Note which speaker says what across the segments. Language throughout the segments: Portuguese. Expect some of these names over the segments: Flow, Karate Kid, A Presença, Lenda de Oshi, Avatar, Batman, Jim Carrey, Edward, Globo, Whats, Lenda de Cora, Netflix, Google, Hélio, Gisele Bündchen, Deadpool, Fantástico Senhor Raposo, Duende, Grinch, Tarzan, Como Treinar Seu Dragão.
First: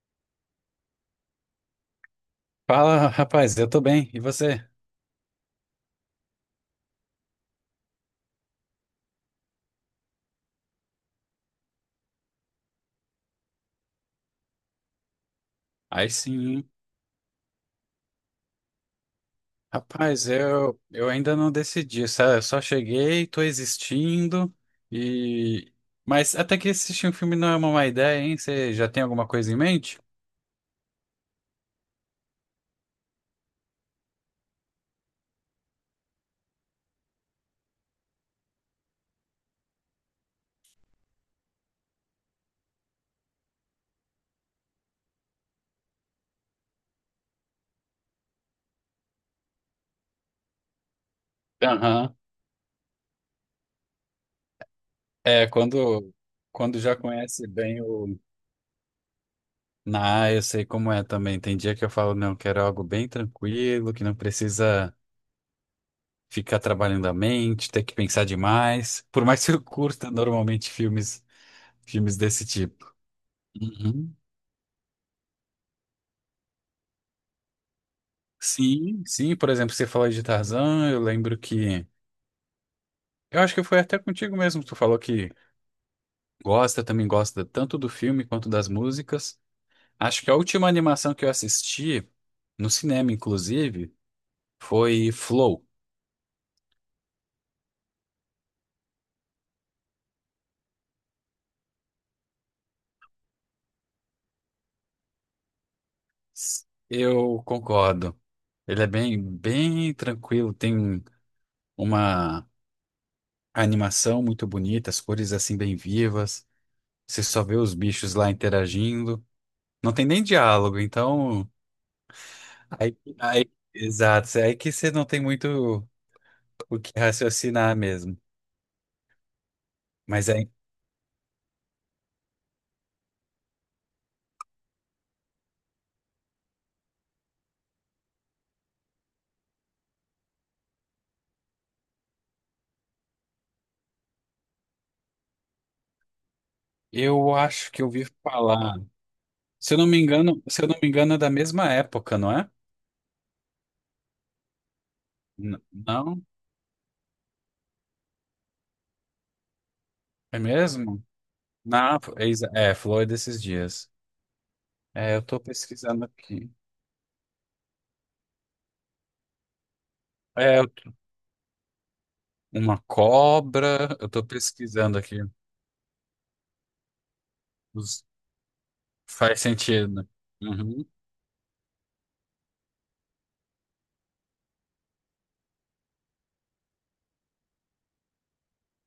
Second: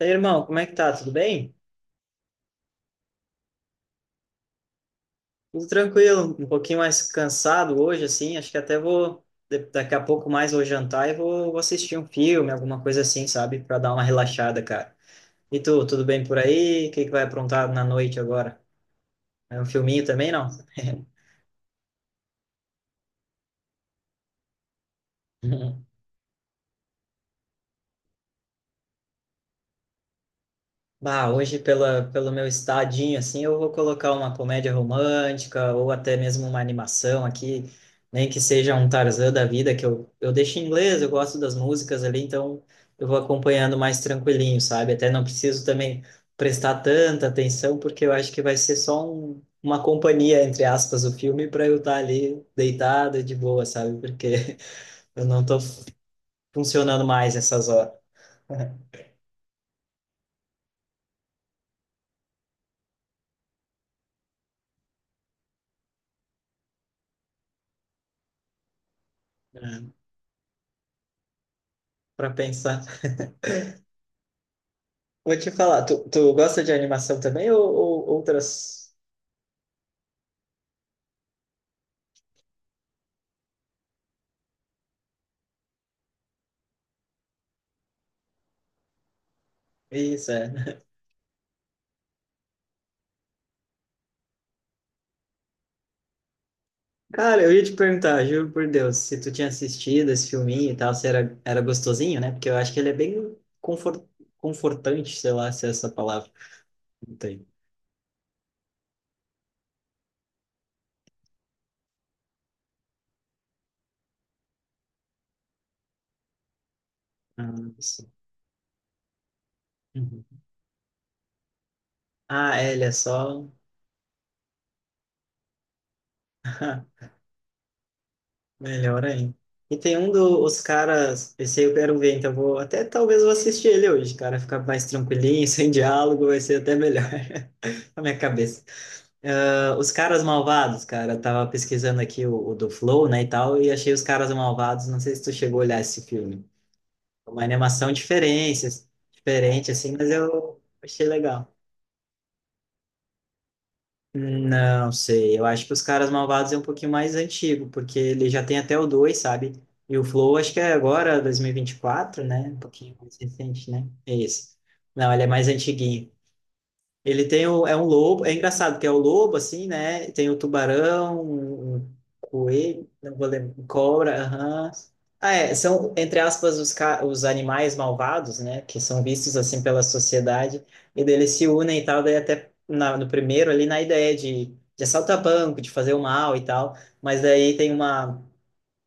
Speaker 1: E aí, irmão, como é que tá? Tudo bem?
Speaker 2: Fala, rapaz, eu tô bem. E você?
Speaker 1: Tudo tranquilo, um pouquinho mais cansado hoje, assim. Acho que até vou, daqui a pouco mais vou jantar e vou assistir um filme, alguma coisa assim, sabe? Pra dar uma relaxada, cara. E tu, tudo
Speaker 2: Aí
Speaker 1: bem por
Speaker 2: sim, hein?
Speaker 1: aí? O que que vai aprontar na noite agora? É um filminho
Speaker 2: Rapaz,
Speaker 1: também, não?
Speaker 2: eu ainda não decidi, sabe? Eu só cheguei, tô existindo e... Mas até que assistir um filme não é uma má ideia, hein? Você já tem alguma coisa em mente?
Speaker 1: Bah, hoje, pelo meu estadinho, assim, eu vou colocar uma comédia romântica ou até mesmo uma animação aqui, nem que seja um Tarzan da vida, que eu deixo em inglês, eu gosto das músicas ali, então eu vou acompanhando mais tranquilinho, sabe? Até não preciso também prestar tanta atenção, porque eu acho que vai ser só uma companhia, entre aspas, o filme, para eu estar
Speaker 2: Aham.
Speaker 1: ali deitado de boa, sabe? Porque eu não
Speaker 2: É,
Speaker 1: estou
Speaker 2: quando já
Speaker 1: funcionando mais
Speaker 2: conhece
Speaker 1: essas
Speaker 2: bem
Speaker 1: horas,
Speaker 2: o... Ah, eu sei como é também. Tem dia que eu falo, não, quero algo bem tranquilo, que não precisa ficar trabalhando a mente, ter que pensar demais. Por mais que eu
Speaker 1: né,
Speaker 2: curta normalmente filmes
Speaker 1: para
Speaker 2: desse
Speaker 1: pensar.
Speaker 2: tipo. Uhum.
Speaker 1: Vou te falar, tu gosta de animação também ou outras?
Speaker 2: Sim, sim, por exemplo, você falou de Tarzan, eu lembro que. Eu acho que foi até contigo mesmo, que tu falou que gosta, também gosta tanto do filme quanto das músicas. Acho
Speaker 1: Isso,
Speaker 2: que a última
Speaker 1: é.
Speaker 2: animação que eu assisti, no cinema inclusive, foi Flow.
Speaker 1: Cara, eu ia te perguntar, juro por Deus, se tu tinha assistido esse filminho e tal, se era gostosinho, né? Porque eu acho que ele é bem confortante, sei lá se é essa palavra. Não
Speaker 2: Eu
Speaker 1: tem.
Speaker 2: concordo. Ele é bem, bem tranquilo, tem uma animação muito bonita, as cores assim bem vivas. Você só
Speaker 1: Ah,
Speaker 2: vê os
Speaker 1: sim.
Speaker 2: bichos lá interagindo. Não tem nem
Speaker 1: Uhum.
Speaker 2: diálogo, então.
Speaker 1: Ah, é, ele é só.
Speaker 2: Exato, é aí que você não tem muito o que raciocinar mesmo.
Speaker 1: Melhor ainda. E tem um
Speaker 2: Mas aí,
Speaker 1: dos caras, esse aí eu quero ver, então eu vou até talvez eu vou assistir ele hoje, cara, ficar mais tranquilinho, sem diálogo, vai ser até melhor na minha cabeça. Ah, os caras malvados, cara, eu tava pesquisando aqui o do Flow, né, e tal, e achei os caras malvados. Não sei se tu chegou a olhar esse filme. É
Speaker 2: eu
Speaker 1: uma
Speaker 2: acho que eu
Speaker 1: animação
Speaker 2: ouvi
Speaker 1: diferente,
Speaker 2: falar,
Speaker 1: diferente
Speaker 2: se eu não
Speaker 1: assim,
Speaker 2: me
Speaker 1: mas
Speaker 2: engano,
Speaker 1: eu
Speaker 2: se eu não me
Speaker 1: achei
Speaker 2: engano, é da
Speaker 1: legal.
Speaker 2: mesma época, não é?
Speaker 1: Não sei, eu
Speaker 2: N-
Speaker 1: acho que os caras
Speaker 2: não,
Speaker 1: malvados é um pouquinho mais antigo, porque ele já tem até o dois, sabe? E o Flow
Speaker 2: é
Speaker 1: acho que é
Speaker 2: mesmo?
Speaker 1: agora dois mil e vinte e
Speaker 2: Na
Speaker 1: quatro,
Speaker 2: é,
Speaker 1: né?
Speaker 2: exa-
Speaker 1: Um
Speaker 2: é,
Speaker 1: pouquinho
Speaker 2: falou
Speaker 1: mais
Speaker 2: desses
Speaker 1: recente, né?
Speaker 2: dias.
Speaker 1: É isso. Não,
Speaker 2: É, eu
Speaker 1: ele é
Speaker 2: tô
Speaker 1: mais
Speaker 2: pesquisando
Speaker 1: antiguinho.
Speaker 2: aqui.
Speaker 1: Ele tem o, é um lobo, é engraçado que é o lobo assim, né? Tem o
Speaker 2: É, eu tô-
Speaker 1: tubarão, um
Speaker 2: uma
Speaker 1: coelho, não vou lembrar,
Speaker 2: cobra, eu
Speaker 1: cobra,
Speaker 2: tô
Speaker 1: aham.
Speaker 2: pesquisando aqui.
Speaker 1: Ah, é, são entre aspas os, os animais
Speaker 2: Os-
Speaker 1: malvados, né? Que são vistos
Speaker 2: faz
Speaker 1: assim pela
Speaker 2: sentido, né?
Speaker 1: sociedade
Speaker 2: Uhum.
Speaker 1: e daí eles se unem e tal, daí até no primeiro ali na ideia de assaltar banco, de fazer o mal e tal, mas daí tem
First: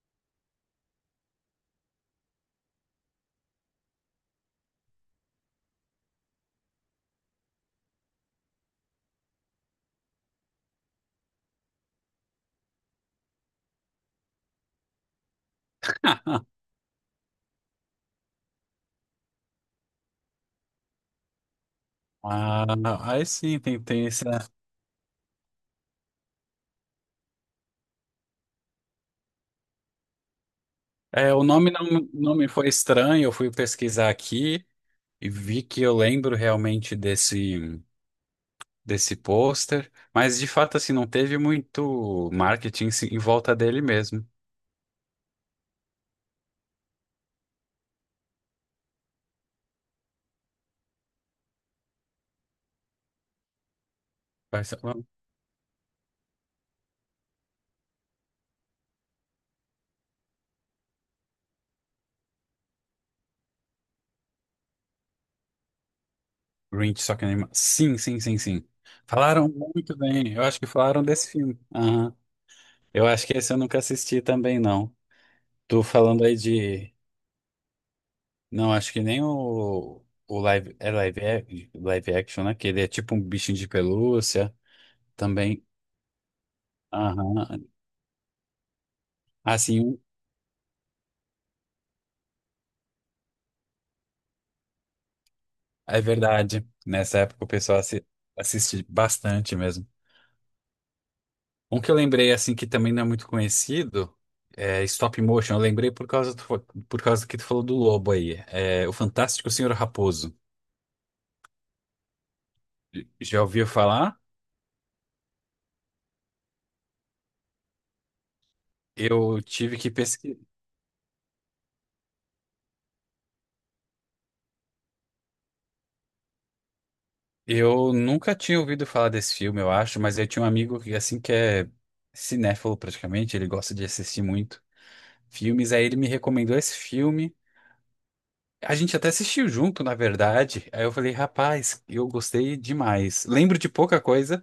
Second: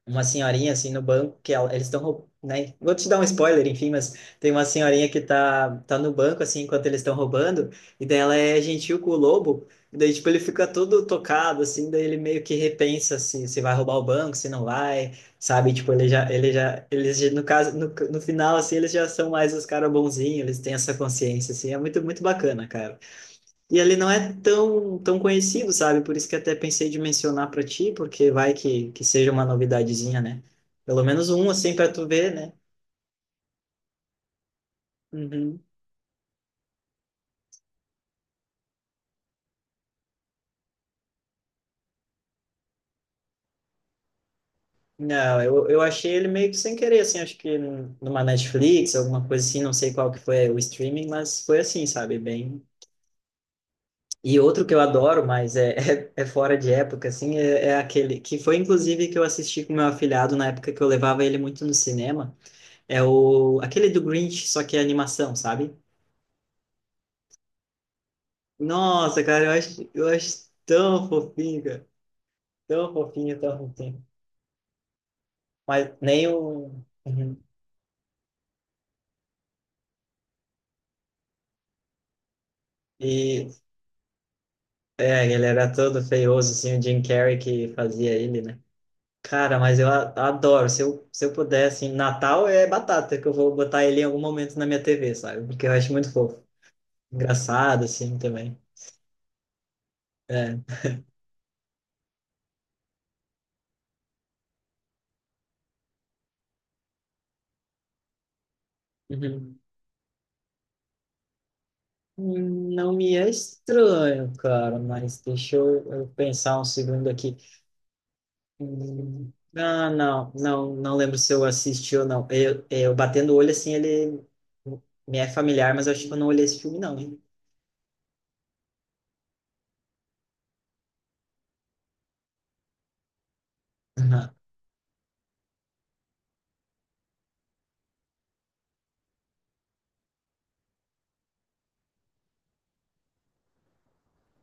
Speaker 1: uma senhorinha assim no banco que ela, eles estão, né? Vou te dar um spoiler, enfim, mas tem uma senhorinha que tá no banco assim enquanto eles estão roubando e daí ela é gentil com o lobo. E daí tipo ele fica todo tocado assim, daí ele meio que repensa se vai roubar o banco, se não vai, sabe? Tipo no caso no final assim eles já são mais os caras bonzinhos, eles têm essa consciência assim, é muito muito
Speaker 2: Ah,
Speaker 1: bacana, cara.
Speaker 2: não, aí sim,
Speaker 1: E
Speaker 2: tem,
Speaker 1: ele
Speaker 2: tem
Speaker 1: não
Speaker 2: esse.
Speaker 1: é tão, tão conhecido, sabe? Por isso que até pensei de mencionar para ti, porque vai que seja uma novidadezinha, né? Pelo menos
Speaker 2: É, o
Speaker 1: um,
Speaker 2: nome
Speaker 1: assim, para tu
Speaker 2: não,
Speaker 1: ver,
Speaker 2: não me
Speaker 1: né?
Speaker 2: foi estranho, eu fui pesquisar aqui. E
Speaker 1: Uhum.
Speaker 2: vi que eu lembro realmente desse pôster, mas de fato assim não teve muito marketing se- em volta dele mesmo.
Speaker 1: Não, eu achei ele meio que sem querer, assim, acho que numa Netflix, alguma coisa assim, não sei qual que foi é, o streaming, mas foi assim, sabe? Bem. E outro que
Speaker 2: Parece-
Speaker 1: eu
Speaker 2: oh,
Speaker 1: adoro, mas é, é fora de época, assim, é aquele que foi inclusive que eu assisti com meu afilhado na época que eu levava ele muito no cinema, é o aquele do Grinch, só que é animação, sabe?
Speaker 2: Grinch, só que anima. Sim, sim, sim, sim.
Speaker 1: Nossa, cara,
Speaker 2: Falaram muito
Speaker 1: eu
Speaker 2: bem. Eu
Speaker 1: acho
Speaker 2: acho que falaram
Speaker 1: tão
Speaker 2: desse filme.
Speaker 1: fofinho, cara.
Speaker 2: Aham.
Speaker 1: Tão
Speaker 2: Eu acho que
Speaker 1: fofinho,
Speaker 2: esse
Speaker 1: tão
Speaker 2: eu nunca
Speaker 1: fofinho.
Speaker 2: assisti também não. Tô
Speaker 1: Mas
Speaker 2: falando
Speaker 1: nem
Speaker 2: aí
Speaker 1: o.
Speaker 2: de
Speaker 1: Uhum.
Speaker 2: não, acho que nem o o live é live ac- live action, né? Que ele é tipo um
Speaker 1: E
Speaker 2: bichinho de pelúcia
Speaker 1: é, ele
Speaker 2: também.
Speaker 1: era todo feioso, assim, o Jim Carrey
Speaker 2: Aham.
Speaker 1: que fazia ele, né? Cara, mas eu
Speaker 2: Assim,
Speaker 1: adoro. Se eu puder, assim, Natal é batata, que eu vou botar ele em algum momento na minha TV, sabe? Porque eu acho
Speaker 2: é
Speaker 1: muito fofo.
Speaker 2: verdade. Nessa época o pessoal
Speaker 1: Engraçado,
Speaker 2: assi-
Speaker 1: assim, também.
Speaker 2: assiste bastante mesmo.
Speaker 1: É.
Speaker 2: Um que eu lembrei, assim, que também não é muito conhecido, é Stop Motion. Eu lembrei por do- por causa que tu falou do lobo aí. É, o Fantástico
Speaker 1: Uhum.
Speaker 2: Senhor Raposo.
Speaker 1: Não me é
Speaker 2: Já ouviu falar?
Speaker 1: estranho, cara, mas deixa eu pensar um segundo aqui. Hum,
Speaker 2: Eu tive
Speaker 1: Ah,
Speaker 2: que pesquisar.
Speaker 1: não lembro se eu assisti ou não. Eu batendo o olho assim, ele me é familiar, mas eu acho que eu não olhei esse filme, não, hein?
Speaker 2: Eu nunca tinha ouvido falar desse filme, eu acho, mas eu tinha um amigo que, assim, que é cinéfilo praticamente, ele gosta de assistir
Speaker 1: Aham,
Speaker 2: muito filmes, aí ele me recomendou esse filme. A gente até assistiu junto, na verdade. Aí eu falei, rapaz, eu gostei demais. Lembro de pouca coisa.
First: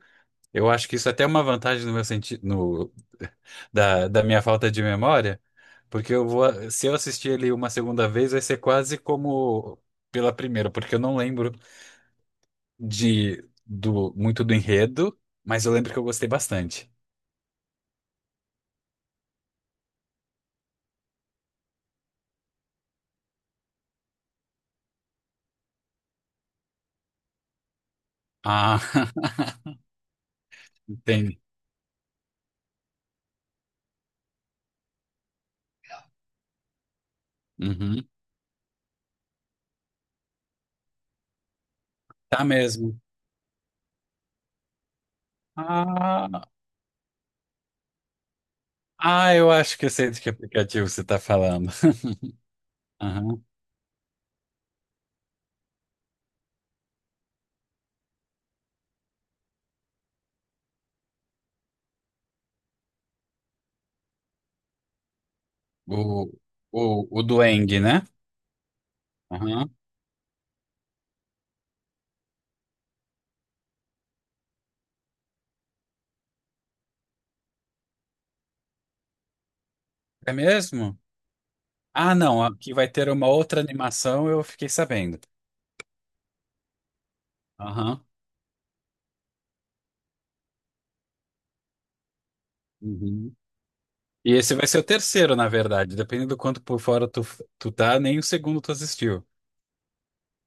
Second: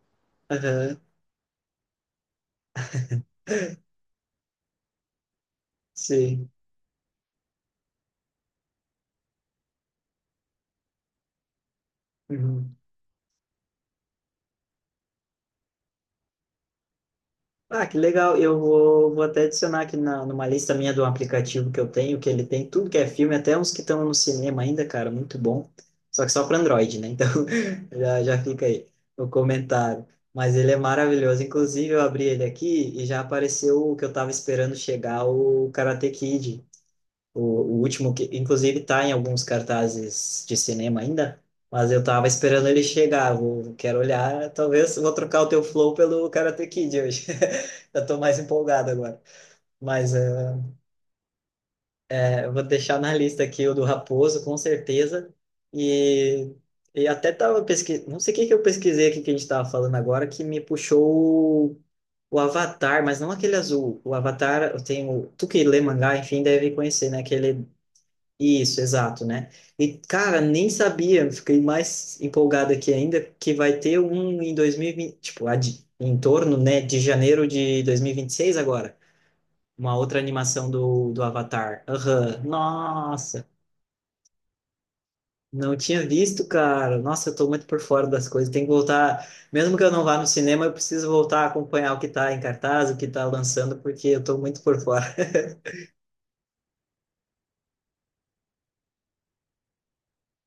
Speaker 2: Eu acho que
Speaker 1: aham,
Speaker 2: isso até é uma vantagem no meu sentido, no, da minha falta de memória, porque eu
Speaker 1: sim.
Speaker 2: vou, se eu assistir ele uma segunda vez, vai ser quase como pela primeira, porque eu não lembro
Speaker 1: Uhum.
Speaker 2: de do muito do enredo, mas eu lembro que eu gostei bastante.
Speaker 1: Ah, que legal. Vou até adicionar aqui numa lista minha do aplicativo que eu tenho, que ele tem tudo que é filme, até uns que estão no cinema ainda, cara, muito bom. Só que só para Android, né? Então já fica
Speaker 2: Ah,
Speaker 1: aí o comentário. Mas ele é
Speaker 2: entendi.
Speaker 1: maravilhoso. Inclusive, eu abri ele aqui e já apareceu o que eu estava esperando chegar, o Karate Kid. O, o
Speaker 2: Uhum.
Speaker 1: último que, inclusive, tá em alguns cartazes de cinema ainda, mas eu tava
Speaker 2: Tá
Speaker 1: esperando ele
Speaker 2: mesmo.
Speaker 1: chegar. Vou, quero olhar, talvez vou trocar o teu flow pelo
Speaker 2: Ah,
Speaker 1: Karate Kid hoje. Eu tô mais empolgado agora.
Speaker 2: ah, eu acho que eu sei
Speaker 1: Mas
Speaker 2: de que aplicativo você tá falando.
Speaker 1: eu vou deixar na lista aqui o do Raposo, com certeza. E, e até tava pesquisando, não sei o que que eu pesquisei aqui que a gente tava falando agora, que me puxou o Avatar, mas não aquele azul. O Avatar, eu tenho. Tu que lê mangá,
Speaker 2: O,
Speaker 1: enfim, deve conhecer, né?
Speaker 2: o
Speaker 1: Aquele
Speaker 2: Duende, né?
Speaker 1: isso, exato, né?
Speaker 2: Aham.
Speaker 1: E, cara, nem sabia, fiquei mais empolgado aqui ainda, que vai ter um em 2020, tipo, em torno, né, de janeiro de 2026 agora, uma outra
Speaker 2: É
Speaker 1: animação
Speaker 2: mesmo?
Speaker 1: do Avatar.
Speaker 2: Ah,
Speaker 1: Aham,
Speaker 2: não. Aqui vai ter uma
Speaker 1: nossa,
Speaker 2: outra animação, eu fiquei sabendo.
Speaker 1: não tinha visto, cara. Nossa, eu tô muito por
Speaker 2: Aham.
Speaker 1: fora das coisas, tem que voltar, mesmo que eu não vá no cinema, eu preciso voltar a acompanhar o que tá em cartaz, o que tá
Speaker 2: Uhum.
Speaker 1: lançando, porque eu
Speaker 2: E
Speaker 1: tô
Speaker 2: esse
Speaker 1: muito
Speaker 2: vai ser
Speaker 1: por
Speaker 2: o
Speaker 1: fora.
Speaker 2: terceiro, na verdade. Dependendo do quanto por fora tu tá, nem o segundo tu assistiu.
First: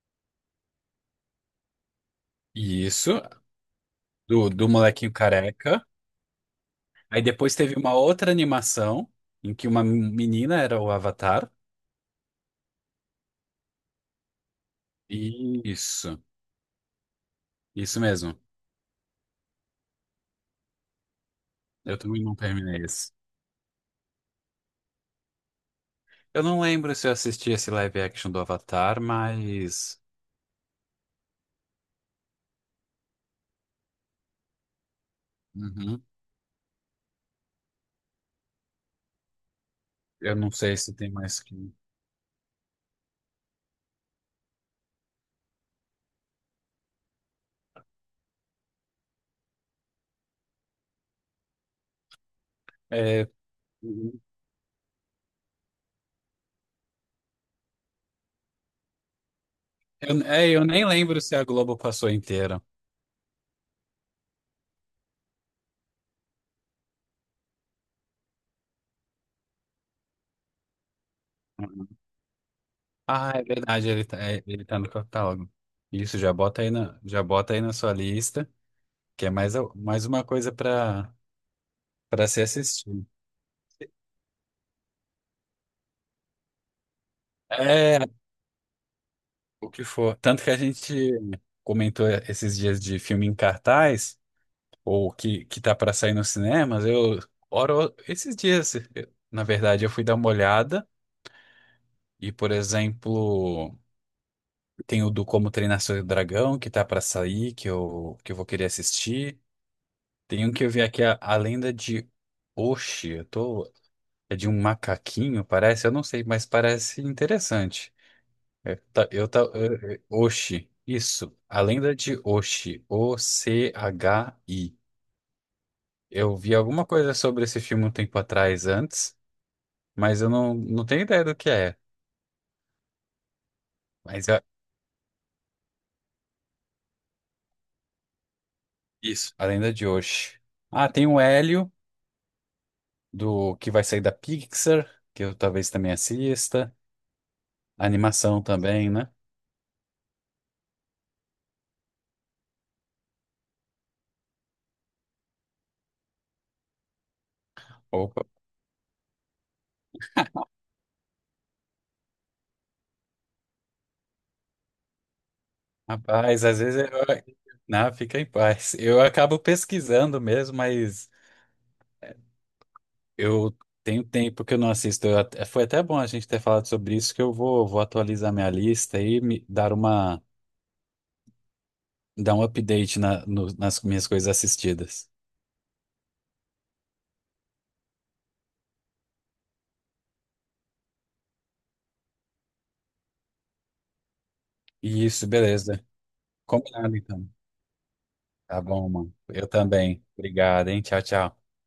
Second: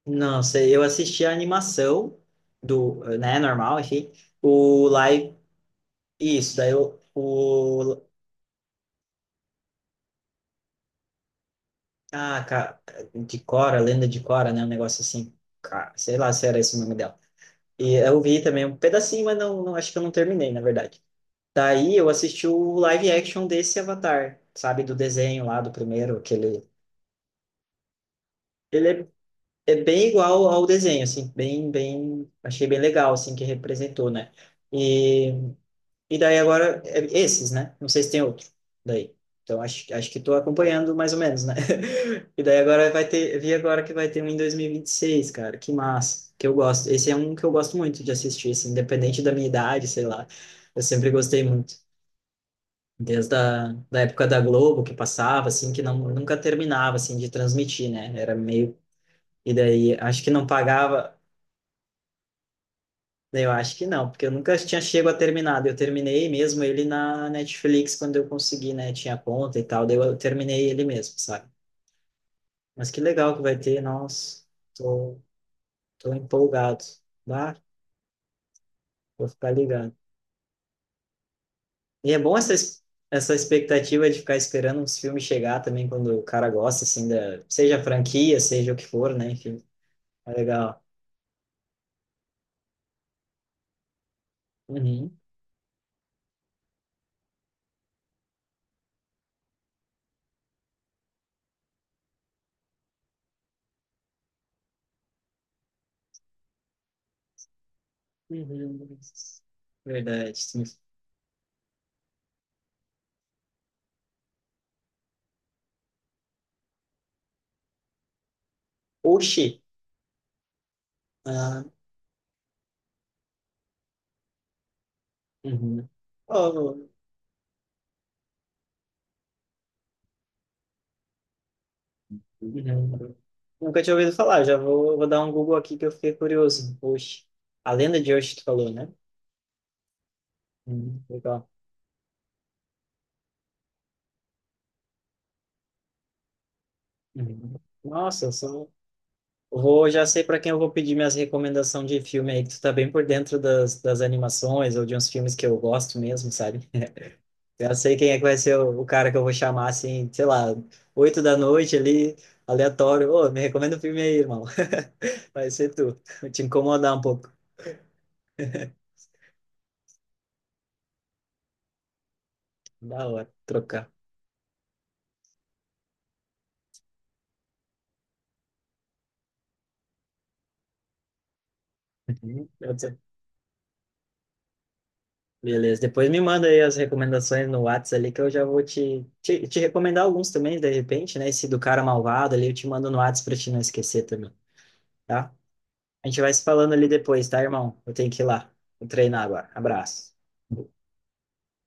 Speaker 1: Não sei, eu assisti a animação
Speaker 2: E
Speaker 1: do,
Speaker 2: isso,
Speaker 1: né, normal, enfim,
Speaker 2: do, do
Speaker 1: o
Speaker 2: molequinho
Speaker 1: live
Speaker 2: careca.
Speaker 1: isso, daí
Speaker 2: Aí depois teve uma
Speaker 1: o
Speaker 2: outra animação em que uma menina era o Avatar.
Speaker 1: ah, cara, de Cora, Lenda de Cora, né, um negócio assim.
Speaker 2: E
Speaker 1: Cara, sei
Speaker 2: isso,
Speaker 1: lá se era esse o nome dela. E
Speaker 2: isso
Speaker 1: eu
Speaker 2: mesmo.
Speaker 1: vi também um pedacinho, mas não, não acho que eu não terminei, na verdade. Daí
Speaker 2: Eu
Speaker 1: eu
Speaker 2: também não
Speaker 1: assisti o
Speaker 2: terminei
Speaker 1: live
Speaker 2: esse.
Speaker 1: action desse Avatar, sabe, do desenho lá do primeiro,
Speaker 2: Eu não
Speaker 1: aquele
Speaker 2: lembro se eu assisti esse live action do
Speaker 1: ele
Speaker 2: Avatar,
Speaker 1: é, é
Speaker 2: mas.
Speaker 1: bem igual ao desenho, assim, bem bem, achei bem legal assim que representou, né? E
Speaker 2: Uhum.
Speaker 1: e daí agora, é esses, né? Não sei se tem outro daí. Então, acho que
Speaker 2: Eu
Speaker 1: estou
Speaker 2: não sei se
Speaker 1: acompanhando
Speaker 2: tem
Speaker 1: mais ou
Speaker 2: mais
Speaker 1: menos, né?
Speaker 2: que.
Speaker 1: E daí agora vai ter, vi agora que vai ter um em 2026, cara. Que massa, que eu gosto. Esse é um que eu gosto muito de assistir, assim, independente da minha idade, sei lá. Eu sempre gostei muito.
Speaker 2: É,
Speaker 1: Desde a da época da Globo, que passava, assim, que não, nunca terminava, assim, de transmitir, né? Era meio... E daí, acho que não
Speaker 2: eu nem
Speaker 1: pagava...
Speaker 2: lembro se a Globo passou inteira.
Speaker 1: Eu acho que não, porque eu nunca tinha chego a terminar. Eu terminei mesmo ele na Netflix quando eu consegui, né? Tinha conta e tal, daí eu terminei ele mesmo, sabe? Mas que
Speaker 2: Ah,
Speaker 1: legal que
Speaker 2: é
Speaker 1: vai ter,
Speaker 2: verdade,
Speaker 1: nossa,
Speaker 2: ele tá no
Speaker 1: tô,
Speaker 2: catálogo.
Speaker 1: tô
Speaker 2: Isso, já bota aí
Speaker 1: empolgado.
Speaker 2: na, já bota
Speaker 1: Ah,
Speaker 2: aí na sua lista, que
Speaker 1: vou
Speaker 2: é
Speaker 1: ficar
Speaker 2: mais, a-
Speaker 1: ligado.
Speaker 2: mais uma coisa para
Speaker 1: E é
Speaker 2: para
Speaker 1: bom
Speaker 2: se
Speaker 1: essa,
Speaker 2: assistir.
Speaker 1: essa expectativa de ficar esperando uns filmes chegar também quando o cara gosta, assim, da, seja a
Speaker 2: É,
Speaker 1: franquia, seja o que for, né? Enfim,
Speaker 2: o que for.
Speaker 1: é
Speaker 2: Tanto que a
Speaker 1: legal.
Speaker 2: gente comentou esses dias de filme em cartaz, ou
Speaker 1: Uhum.
Speaker 2: que tá para sair nos cinemas, eu, ora, esses dias, eu- na verdade, eu fui dar uma olhada, e, por exemplo. Tem o do Como Treinar Seu Dragão, que tá pra sair, que eu vou querer
Speaker 1: Uhum.
Speaker 2: assistir.
Speaker 1: Verdade.
Speaker 2: Tem um
Speaker 1: Sim.
Speaker 2: que eu vi aqui, a Lenda de Oshi. Eu tô, é de um macaquinho, parece. Eu não sei, mas parece interessante. É, tá- eu tá,
Speaker 1: Oxi!
Speaker 2: é, é, Oshi, isso. A
Speaker 1: Ah,
Speaker 2: Lenda de Oshi. OCHI.
Speaker 1: uhum.
Speaker 2: Eu vi
Speaker 1: Oh,
Speaker 2: alguma coisa sobre esse filme um tempo atrás, antes, mas eu não, não tenho ideia do que é.
Speaker 1: uhum. Nunca tinha ouvido
Speaker 2: Mas é
Speaker 1: falar, vou dar um Google aqui que eu fiquei curioso. Oxe, a lenda de Oxe, tu falou, né?
Speaker 2: isso, A Lenda de Oshi. Ah,
Speaker 1: Uhum,
Speaker 2: tem o
Speaker 1: legal.
Speaker 2: Hélio. Do que vai sair da Pixar, que eu talvez também assista,
Speaker 1: Uhum. Nossa, eu
Speaker 2: animação
Speaker 1: sou...
Speaker 2: também, né?
Speaker 1: vou, já sei para quem eu vou pedir minhas recomendações de filme aí, que tu tá bem por dentro das, das animações ou de uns filmes que eu gosto mesmo, sabe? Eu sei quem é
Speaker 2: Opa,
Speaker 1: que vai ser o cara que eu vou chamar, assim, sei lá, 8 da noite ali, aleatório. Ô, me recomenda o filme aí, irmão. Vai ser tu. Vou te
Speaker 2: rapaz, às vezes eu...
Speaker 1: incomodar um pouco.
Speaker 2: Não, fica em paz. Eu acabo pesquisando mesmo, mas
Speaker 1: Da hora,
Speaker 2: eu
Speaker 1: trocar.
Speaker 2: tenho tempo que eu não assisto. Eu até- foi até bom a gente ter falado sobre isso, que eu vou, vou atualizar minha lista e me dar uma, dar um
Speaker 1: Uhum.
Speaker 2: update na- no- nas minhas coisas assistidas.
Speaker 1: Beleza, depois me manda aí as recomendações no Whats ali que eu já vou te recomendar alguns também, de repente, né? Esse do cara malvado ali eu te mando no Whats pra te não esquecer também,
Speaker 2: Isso,
Speaker 1: tá?
Speaker 2: beleza.
Speaker 1: A gente vai se falando ali
Speaker 2: Combinado,
Speaker 1: depois,
Speaker 2: então.
Speaker 1: tá, irmão? Eu tenho que ir lá.
Speaker 2: Tá
Speaker 1: Vou
Speaker 2: bom, mano.
Speaker 1: treinar
Speaker 2: Eu
Speaker 1: agora.
Speaker 2: também.
Speaker 1: Abraço.
Speaker 2: Obrigado, hein? Tchau, tchau.